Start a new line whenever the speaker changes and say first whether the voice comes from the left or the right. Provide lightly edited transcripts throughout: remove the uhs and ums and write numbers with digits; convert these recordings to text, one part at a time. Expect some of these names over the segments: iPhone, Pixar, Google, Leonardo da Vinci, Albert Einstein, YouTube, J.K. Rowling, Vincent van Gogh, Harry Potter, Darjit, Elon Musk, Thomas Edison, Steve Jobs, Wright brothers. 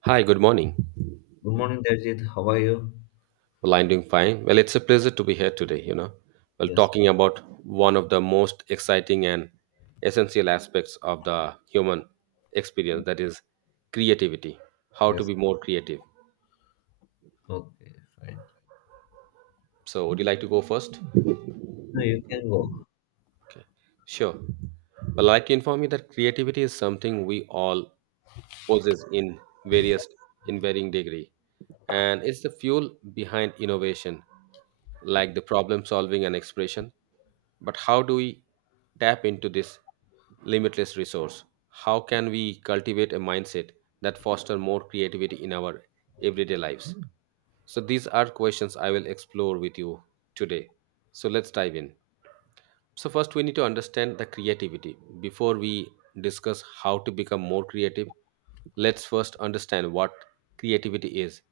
right: Hi, good morning.
left: Good morning, Darjit. How are you?
right: Well, I'm doing fine. Well, it's a pleasure to be here today, you know. Well,
left: Yes,
right: talking about one of the most exciting and essential aspects of the human experience, that is creativity, how to
left: yes.
right: be more creative.
left: Okay, fine.
right: So, would you like to go first?
left: No, you can go.
right: Sure. Well, I'd like to inform you that creativity is something we all possess in various in varying degree. And it's the fuel behind innovation, like the problem solving and expression. But how do we tap into this limitless resource? How can we cultivate a mindset that foster more creativity in our everyday lives? So these are questions I will explore with you today. So let's dive in. So first we need to understand the creativity. Before we discuss how to become more creative, let's first understand what creativity is.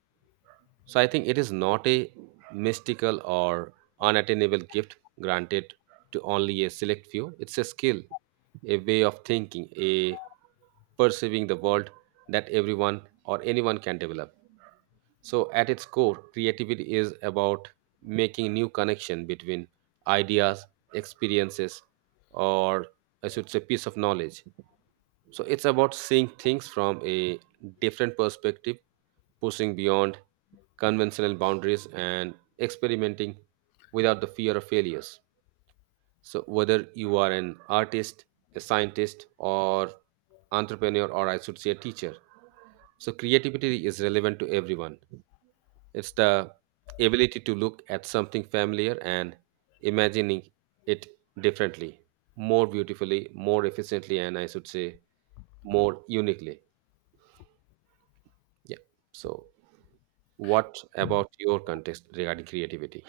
right: So I think it is not a mystical or unattainable gift granted to only a select few. It's a skill, a way of thinking, a perceiving the world that everyone or anyone can develop. So, at its core, creativity is about making new connection between ideas, experiences, or I should say, piece of knowledge. So, it's about seeing things from a different perspective, pushing beyond conventional boundaries, and experimenting without the fear of failures. So, whether you are an artist, a scientist, or entrepreneur, or I should say, a teacher, so creativity is relevant to everyone. It's the ability to look at something familiar and imagining it differently, more beautifully, more efficiently, and I should say more uniquely. Yeah. So, what about your context regarding creativity?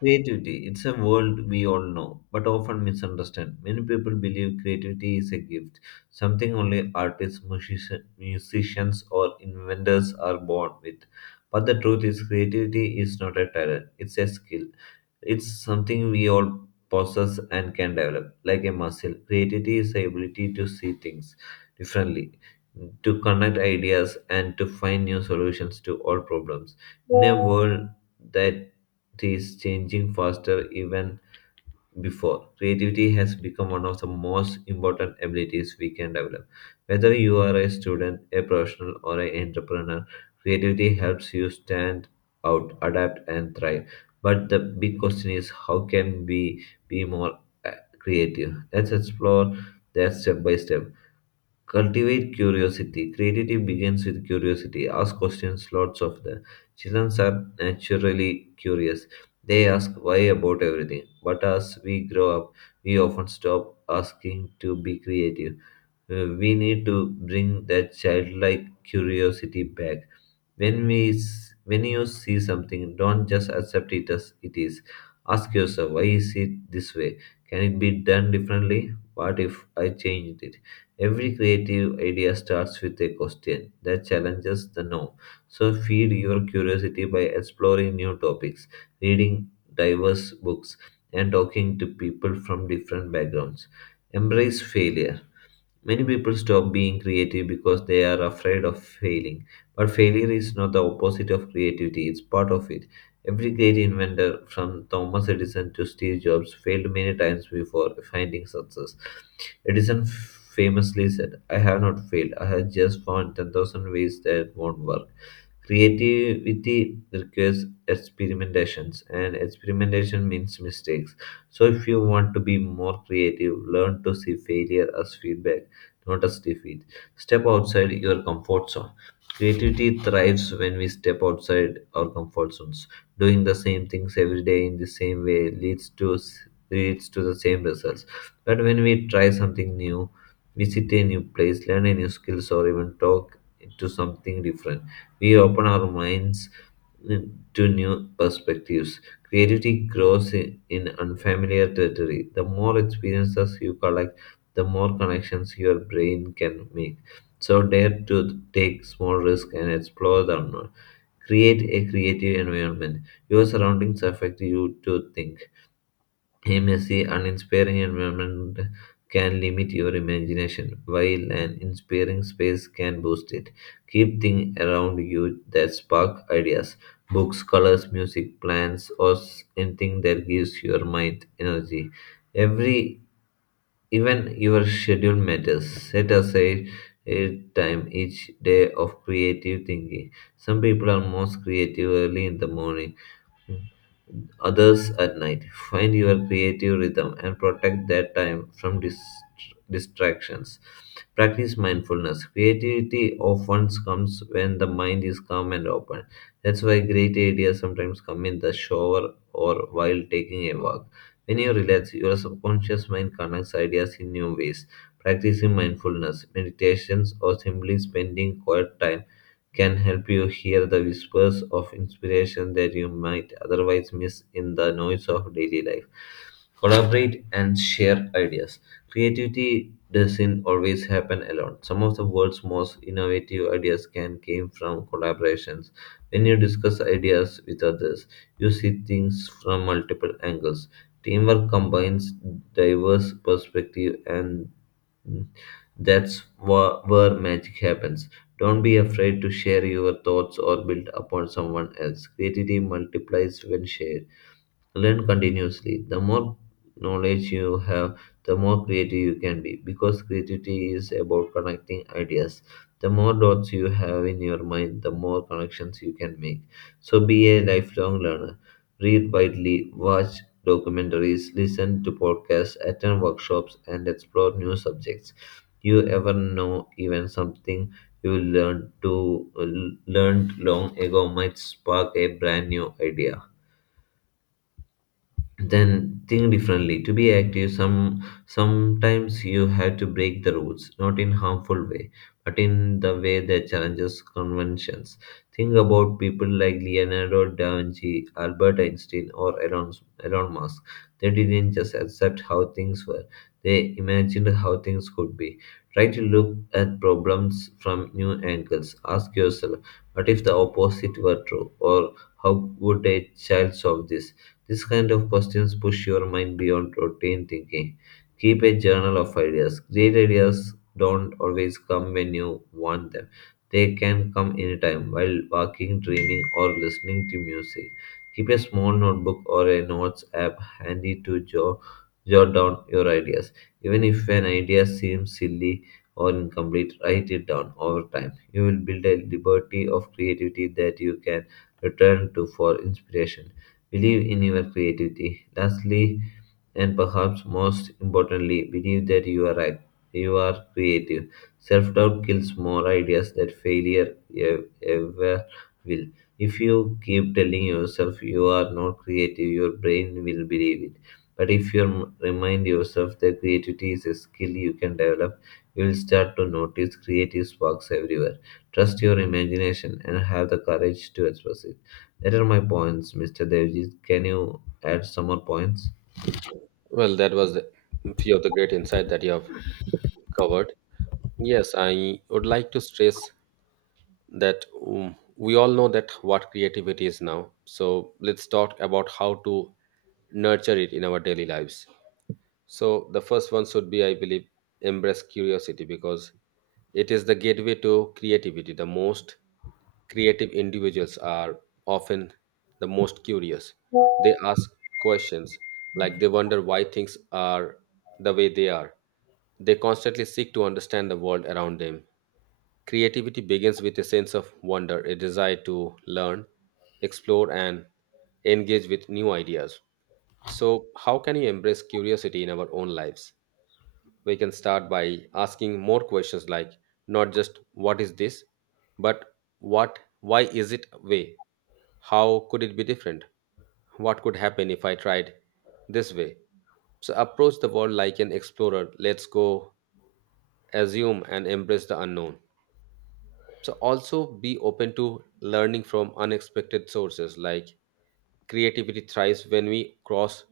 left: Creativity, it's a world we all know, but often misunderstand. Many people believe creativity is a gift, something only artists, musicians, or inventors are born with. But the truth is, creativity is not a talent, it's a skill. It's something we all possess and can develop, like a muscle. Creativity is the ability to see things differently, to connect ideas, and to find new solutions to all problems. In a world that is changing faster even before. Creativity has become one of the most important abilities we can develop. Whether you are a student, a professional, or an entrepreneur, creativity helps you stand out, adapt, and thrive. But the big question is how can we be more uh, creative? Let's explore that step by step. Cultivate curiosity. Creativity begins with curiosity. Ask questions, lots of them. Children are naturally curious. They ask why about everything. But as we grow up, we often stop asking to be creative. We need to bring that childlike curiosity back. When you see something, don't just accept it as it is. Ask yourself, why is it this way? Can it be done differently? What if I changed it? Every creative idea starts with a question that challenges the norm. So feed your curiosity by exploring new topics, reading diverse books, and talking to people from different backgrounds. Embrace failure. Many people stop being creative because they are afraid of failing. But failure is not the opposite of creativity, it's part of it. Every great inventor, from Thomas Edison to Steve Jobs, failed many times before finding success. Edison famously said, I have not failed, I have just found 10,000 ways that won't work. Creativity requires experimentations, and experimentation means mistakes. So, if you want to be more creative, learn to see failure as feedback, not as defeat. Step outside your comfort zone. Creativity thrives when we step outside our comfort zones. Doing the same things every day in the same way leads to the same results. But when we try something new, visit a new place, learn a new skills, or even talk to something different, we open our minds to new perspectives. Creativity grows i- in unfamiliar territory. The more experiences you collect, the more connections your brain can make. So dare to take small risks and explore the unknown. Create a creative environment. Your surroundings affect you to think. A messy, uninspiring environment can limit your imagination, while an inspiring space can boost it. Keep things around you that spark ideas: books, colors, music, plants, anything that gives your mind energy. Every even your schedule matters. Set aside a time each day of creative thinking. Some people are most creative early in the morning, others at night. Find your creative rhythm and protect that time from distractions. Practice mindfulness. Creativity often comes when the mind is calm and open. That's why great ideas sometimes come in the shower or while taking a walk. When you relax, your subconscious mind connects ideas in new ways. Practicing mindfulness, meditations, or simply spending quiet time can help you hear the whispers of inspiration that you might otherwise miss in the noise of daily life. Collaborate and share ideas. Creativity doesn't always happen alone. Some of the world's most innovative ideas can came from collaborations. When you discuss ideas with others, you see things from multiple angles. Teamwork combines diverse perspectives, and where magic happens. Don't be afraid to share your thoughts or build upon someone else. Creativity multiplies when shared. Learn continuously. The more knowledge you have, the more creative you can be because creativity is about connecting ideas. The more dots you have in your mind, the more connections you can make. So be a lifelong learner. Read widely, watch documentaries, listen to podcasts, attend workshops, and explore new subjects. You ever know even something you learned long ago might spark a brand new idea. Then think differently to be active. Some sometimes you have to break the rules, not in harmful way, but in the way that challenges conventions. Think about people like Leonardo da Vinci, Albert Einstein, or Elon Musk. They didn't just accept how things were, they imagined how things could be. Try to look at problems from new angles. Ask yourself, what if the opposite were true, or how would a child solve this? These kind of questions push your mind beyond routine thinking. Keep a journal of ideas. Great ideas don't always come when you want them. They can come anytime while walking, dreaming, or listening to music. Keep a small notebook or a notes app handy to jot down your ideas. Even if an idea seems silly or incomplete, write it down over time. You will build a liberty of creativity that you can return to for inspiration. Believe in your creativity. Lastly, and perhaps most importantly, believe that you are right. You are creative. Self doubt kills more ideas that ever will. If you keep telling yourself you are not creative, your brain will believe it. But if you remind yourself that creativity is a skill you can develop, you will start to notice creative sparks everywhere. Trust your imagination and have the courage to express it. That are my points, Mr. Devjit. Can you add some more points?
right: Well, that was a few of the great insight that you have covered. Yes, I would like to stress that we all know that what creativity is now. So let's talk about how to nurture it in our daily lives. So the first one should be, I believe, embrace curiosity because it is the gateway to creativity. The most creative individuals are often the most curious. They ask questions like they wonder why things are the way they are. They constantly seek to understand the world around them. Creativity begins with a sense of wonder, a desire to learn, explore, and engage with new ideas. So, how can we embrace curiosity in our own lives? We can start by asking more questions like not just what is this, but what, why is it way? How could it be different? What could happen if I tried this way? So, approach the world like an explorer. Let's go, assume, and embrace the unknown. So also be open to learning from unexpected sources like creativity thrives when we cross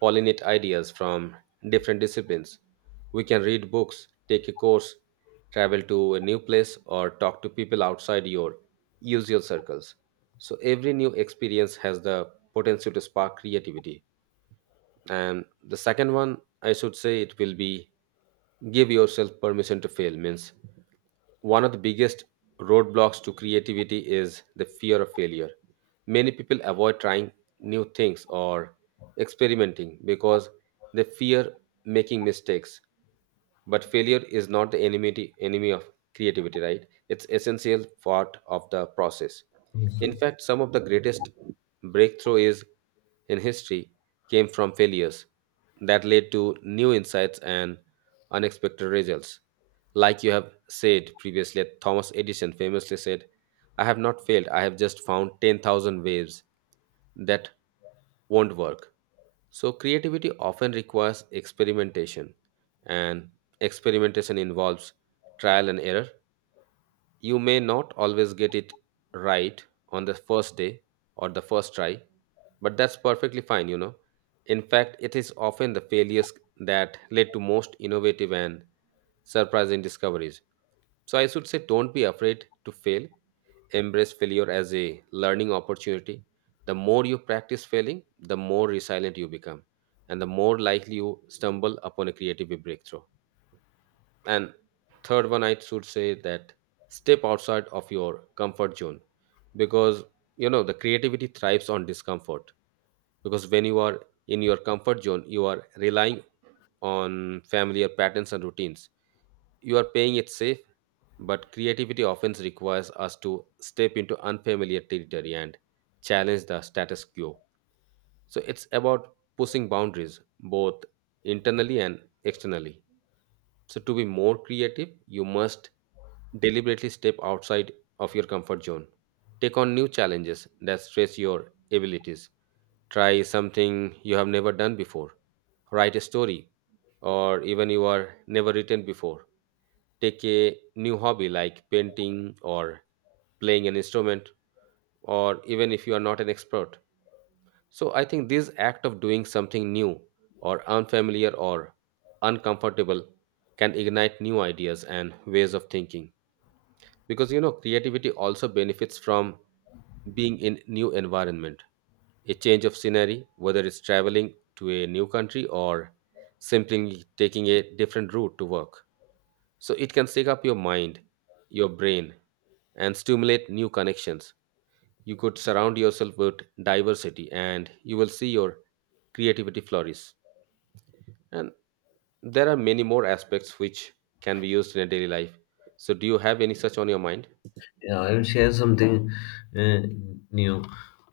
right: pollinate ideas from different disciplines. We can read books, take a course, travel to a new place, or talk to people outside your usual circles. So, every new experience has the potential to spark creativity. And the second one, I should say, it will be give yourself permission to fail, means one of the biggest roadblocks to creativity is the fear of failure. Many people avoid trying new things or experimenting because they fear making mistakes. But failure is not the enemy of creativity, right? It's essential part of the process. In fact, some of the greatest breakthrough is in history came from failures that led to new insights and unexpected results. Like you have said previously, Thomas Edison famously said, I have not failed, I have just found 10,000 ways that won't work. So, creativity often requires experimentation, and experimentation involves trial and error. You may not always get it right on the first day or the first try, but that's perfectly fine, you know. In fact, it is often the failures that lead to most innovative and surprising discoveries. So I should say, don't be afraid to fail. Embrace failure as a learning opportunity. The more you practice failing, the more resilient you become, and the more likely you stumble upon a creative breakthrough. And third one, I should say that step outside of your comfort zone, because you know the creativity thrives on discomfort. Because when you are in your comfort zone, you are relying on familiar patterns and routines. You are paying it safe. But creativity often requires us to step into unfamiliar territory and challenge the status quo. So it's about pushing boundaries both internally and externally. So, to be more creative, you must deliberately step outside of your comfort zone. Take on new challenges that stretch your abilities. Try something you have never done before. Write a story or even you are never written before. Take a new hobby like painting or playing an instrument, or even if you are not an expert. So I think this act of doing something new or unfamiliar or uncomfortable can ignite new ideas and ways of thinking. Because you know creativity also benefits from being in new environment, a change of scenery, whether it's traveling to a new country or simply taking a different route to work. So it can shake up your mind, your brain, and stimulate new connections. You could surround yourself with diversity and you will see your creativity flourish. And there are many more aspects which can be used in a daily life. So, do you have any such on your mind?
left: Yeah, I'll share something uh, new.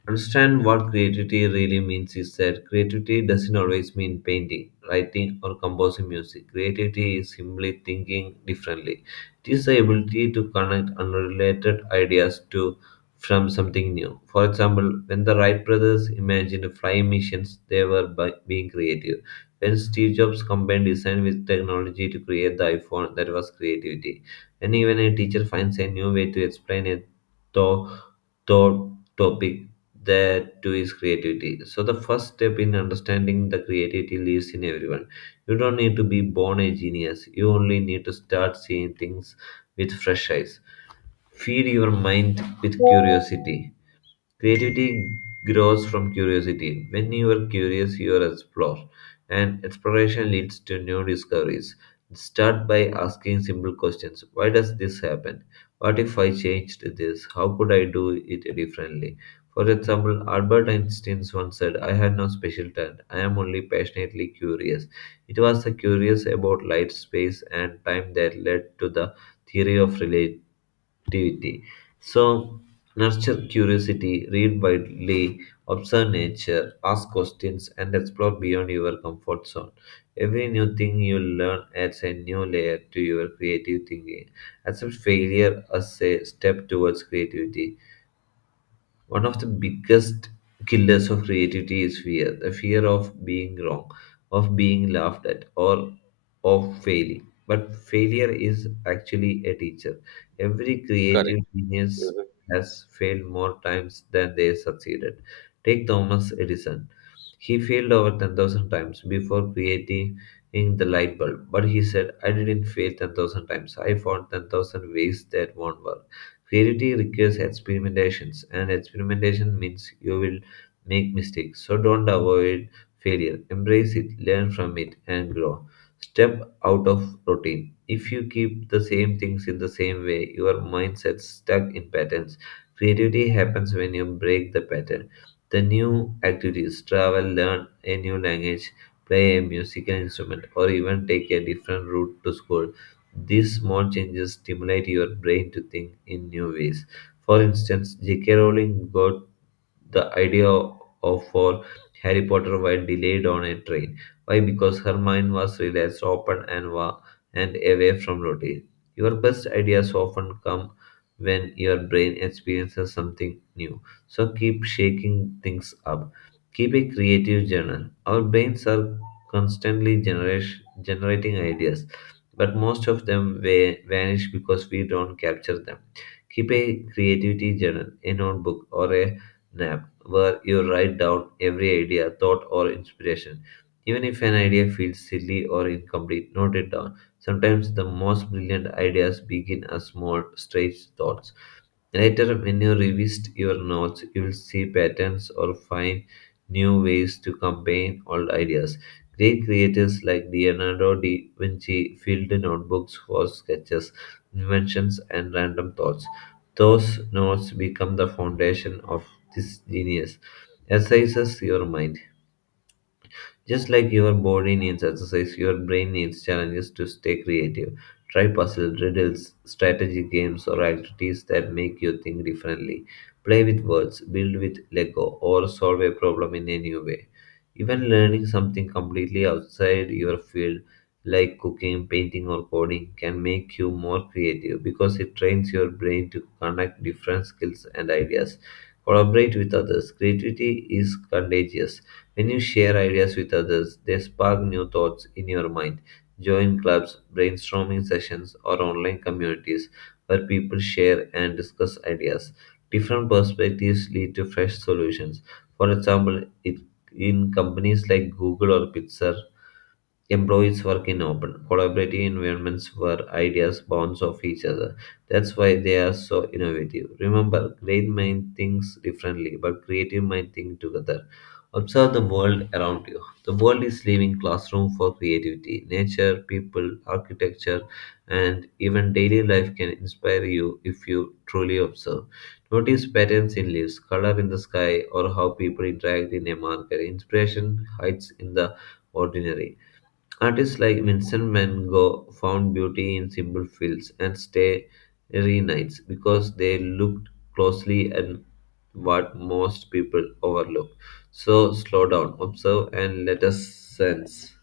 left: Understand what creativity really means is that creativity doesn't always mean painting, writing, or composing music. Creativity is simply thinking differently. It is the ability to connect unrelated ideas to from something new. For example, when the Wright brothers imagined flying missions, they were by being creative. When Steve Jobs combined design with technology to create the iPhone, that was creativity. And even a teacher finds a new way to explain a thought, thought topic, that to his creativity. So the first step in understanding the creativity lives in everyone. You don't need to be born a genius. You only need to start seeing things with fresh eyes. Feed your mind with curiosity. Creativity grows from curiosity. When you are curious, you explore, and exploration leads to new discoveries. Start by asking simple questions. Why does this happen? What if I changed this? How could I do it differently? For example, Albert Einstein once said, I had no special talent, I am only passionately curious. It was the curious about light, space, and time that led to the theory of relativity activity. So, nurture curiosity, read widely, observe nature, ask questions, and explore beyond your comfort zone. Every new thing you learn adds a new layer to your creative thinking. Accept failure as a step towards creativity. One of the biggest killers of creativity is fear: the fear of being wrong, of being laughed at, or of failing. But failure is actually a teacher. Every
right: Correct.
left: creative genius
right: Mhm.
left: has failed more times than they succeeded. Take Thomas Edison. He failed over 10,000 times before creating the light bulb, but he said, I didn't fail 10,000 times. I found 10,000 ways that won't work. Creativity requires experimentations, and experimentation means you will make mistakes. So don't avoid failure. Embrace it, learn from it, and grow. Step out of routine. If you keep the same things in the same way, your mindset stuck in patterns. Creativity happens when you break the pattern. The new activities: travel, learn a new language, play a musical instrument, or even take a different route to school. These small changes stimulate your brain to think in new ways. For instance, J.K. Rowling got the idea of for Harry Potter while delayed on a train. Why? Because her mind was relaxed, open, and and away from routine. Your best ideas often come when your brain experiences something new. So keep shaking things up. Keep a creative journal. Our brains are constantly generating ideas, but most of them vanish because we don't capture them. Keep a creativity journal, a notebook, or a nap where you write down every idea, thought, or inspiration. Even if an idea feels silly or incomplete, note it down. Sometimes the most brilliant ideas begin as small, strange thoughts. Later, when you revisit your notes, you'll see patterns or find new ways to combine old ideas. Great creators like Leonardo da Vinci filled notebooks for sketches, inventions, and random thoughts. Those notes become the foundation of this genius. Exercises your mind. Just like your body needs exercise, your brain needs challenges to stay creative. Try puzzles, riddles, strategy games, or activities that make you think differently. Play with words, build with Lego, or solve a problem in a new way. Even learning something completely outside your field, like cooking, painting, or coding, can make you more creative because it trains your brain to connect different skills and ideas. Collaborate with others. Creativity is contagious. When you share ideas with others, they spark new thoughts in your mind. Join clubs, brainstorming sessions, or online communities where people share and discuss ideas. Different perspectives lead to fresh solutions. For example, in companies like Google or Pixar, employees work in open, collaborative environments where ideas bounce off each other. That's why they are so innovative. Remember, great mind thinks differently, but creative mind think together. Observe the world around you. The world is living classroom for creativity. Nature, people, architecture, and even daily life can inspire you if you truly observe. Notice patterns in leaves, color in the sky, or how people interact in a market. Inspiration hides in the ordinary. Artists like Vincent van Gogh found beauty in simple fields and starry nights because they looked closely at what most people overlook. So slow down, observe, and let us sense.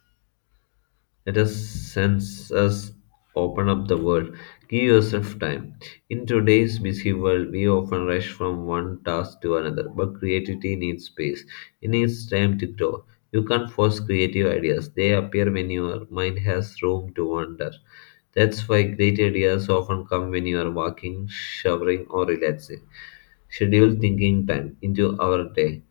left: Let us sense us open up the world. Give yourself time. In today's busy world, we often rush from one task to another, but creativity needs space. It needs time to grow. You can't force creative ideas, they appear when your mind has room to wander. That's why great ideas often come when you are walking, showering, or relaxing. Schedule thinking time into our day.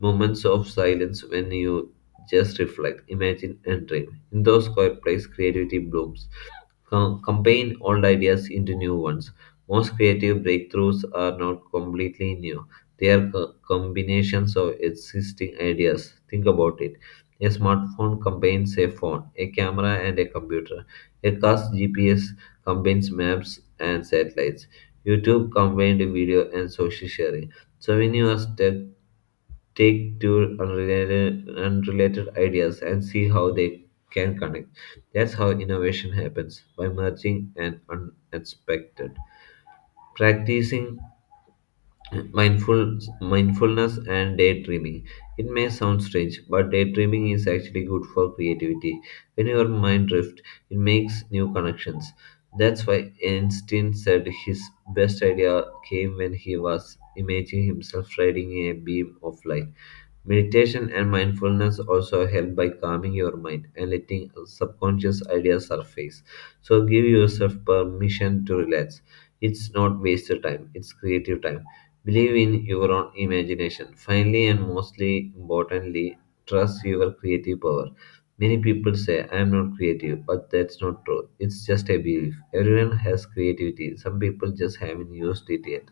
left: Moments of silence when you just reflect, imagine, and dream. In those quiet places, creativity blooms. Combine old ideas into new ones. Most creative breakthroughs are not completely new, they are combinations of existing ideas. Think about it. A smartphone combines a phone, a camera, and a computer. A car's GPS combines maps and satellites. YouTube combined video and social sharing. So when you are stuck, take two unrelated ideas and see how they can connect. That's how innovation happens by merging and unexpected. Practicing mindful mindfulness and daydreaming, it may sound strange, but daydreaming is actually good for creativity. When your mind drifts, it makes new connections. That's why Einstein said his best idea came when he was imagining himself riding a beam of light. Meditation and mindfulness also help by calming your mind and letting subconscious ideas surface. So give yourself permission to relax. It's not wasted time, it's creative time. Believe in your own imagination. Finally, and mostly importantly, trust your creative power. Many people say, I am not creative, but that's not true. It's just a belief. Everyone has creativity, some people just haven't used it yet.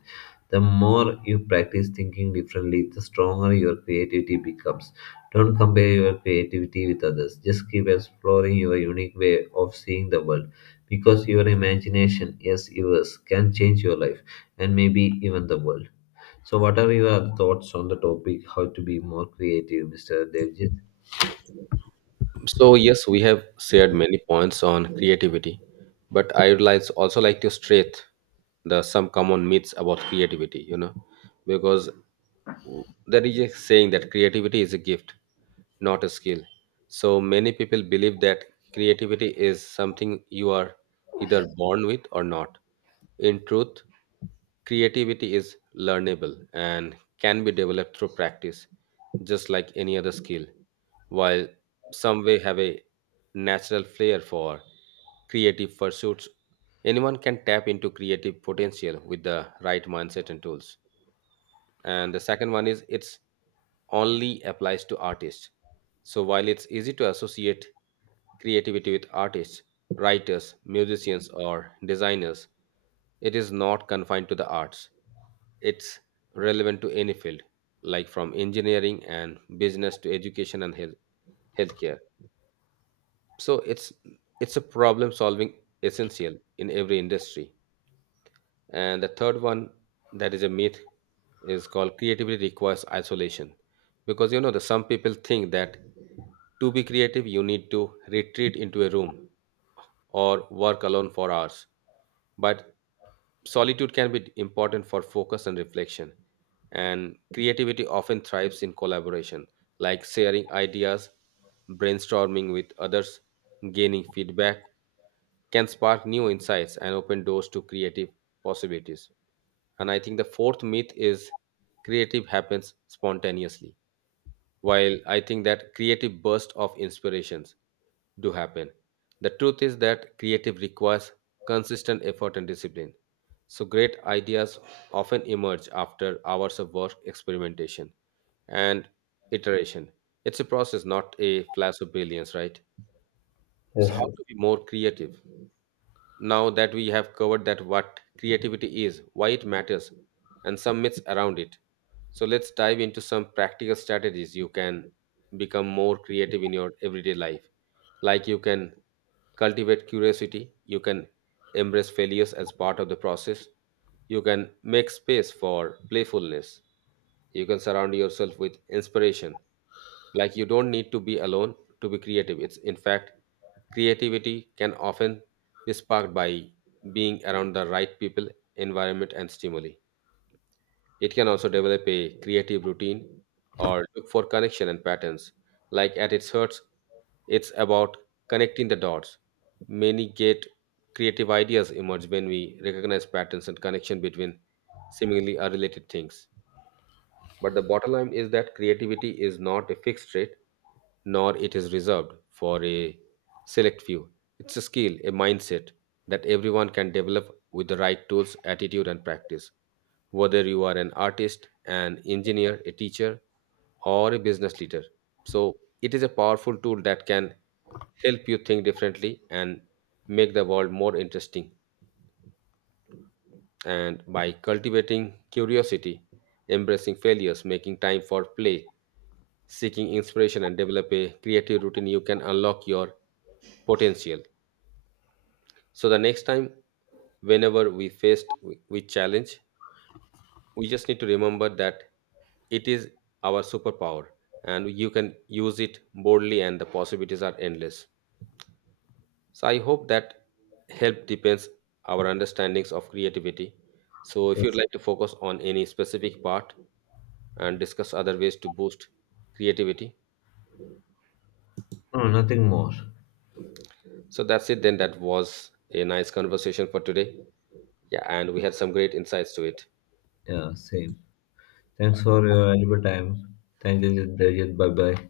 left: The more you practice thinking differently, the stronger your creativity becomes. Don't compare your creativity with others. Just keep exploring your unique way of seeing the world. Because your imagination, yes, yours, can change your life and maybe even the world. So, what are your thoughts on the topic? How to be more creative, Mr. Devjit?
right: So, yes, we have shared many points on creativity, but I would like, also like to state the some common myths about creativity, you know, because there is a saying that creativity is a gift, not a skill. So, many people believe that creativity is something you are either born with or not. In truth, creativity is learnable and can be developed through practice, just like any other skill. While some may have a natural flair for creative pursuits, anyone can tap into creative potential with the right mindset and tools. And the second one is it's only applies to artists. So while it's easy to associate creativity with artists, writers, musicians, or designers, it is not confined to the arts. It's relevant to any field, like from engineering and business to education and health, healthcare. So it's a problem solving essential in every industry. And the third one that is a myth is called creativity requires isolation. Because you know the some people think that to be creative you need to retreat into a room or work alone for hours. But solitude can be important for focus and reflection, and creativity often thrives in collaboration, like sharing ideas, brainstorming with others, gaining feedback can spark new insights and open doors to creative possibilities. And I think the fourth myth is creative happens spontaneously. While I think that creative bursts of inspirations do happen, the truth is that creative requires consistent effort and discipline. So great ideas often emerge after hours of work, experimentation, and iteration. It's a process, not a flash of brilliance, right? So
left: Yes,
right: how to be more creative? Now that we have covered that what creativity is, why it matters, and some myths around it. So let's dive into some practical strategies you can become more creative in your everyday life. Like you can cultivate curiosity, you can embrace failures as part of the process, you can make space for playfulness, you can surround yourself with inspiration. Like you don't need to be alone to be creative. It's in fact creativity can often is sparked by being around the right people, environment, and stimuli. It can also develop a creative routine or look for connection and patterns. Like at its heart, it's about connecting the dots. Many get creative ideas emerge when we recognize patterns and connection between seemingly unrelated things. But the bottom line is that creativity is not a fixed rate, nor it is reserved for a select few. It's a skill, a mindset that everyone can develop with the right tools, attitude, and practice. Whether you are an artist, an engineer, a teacher, or a business leader. So it is a powerful tool that can help you think differently and make the world more interesting. And by cultivating curiosity, embracing failures, making time for play, seeking inspiration and develop a creative routine, you can unlock your potential. So, the next time, whenever we with challenge, we just need to remember that it is our superpower and you can use it boldly and the possibilities are endless. So I hope that help depends our understandings of creativity. So if you'd
left: yes.
right: like to focus on any specific part and discuss other ways to boost creativity.
left: No, nothing more.
right: So that's it then, that was a nice conversation for today. Yeah, and we had some great insights to it.
left: Yeah, same. Thanks for your valuable time. Thank you, Devjit. Bye bye.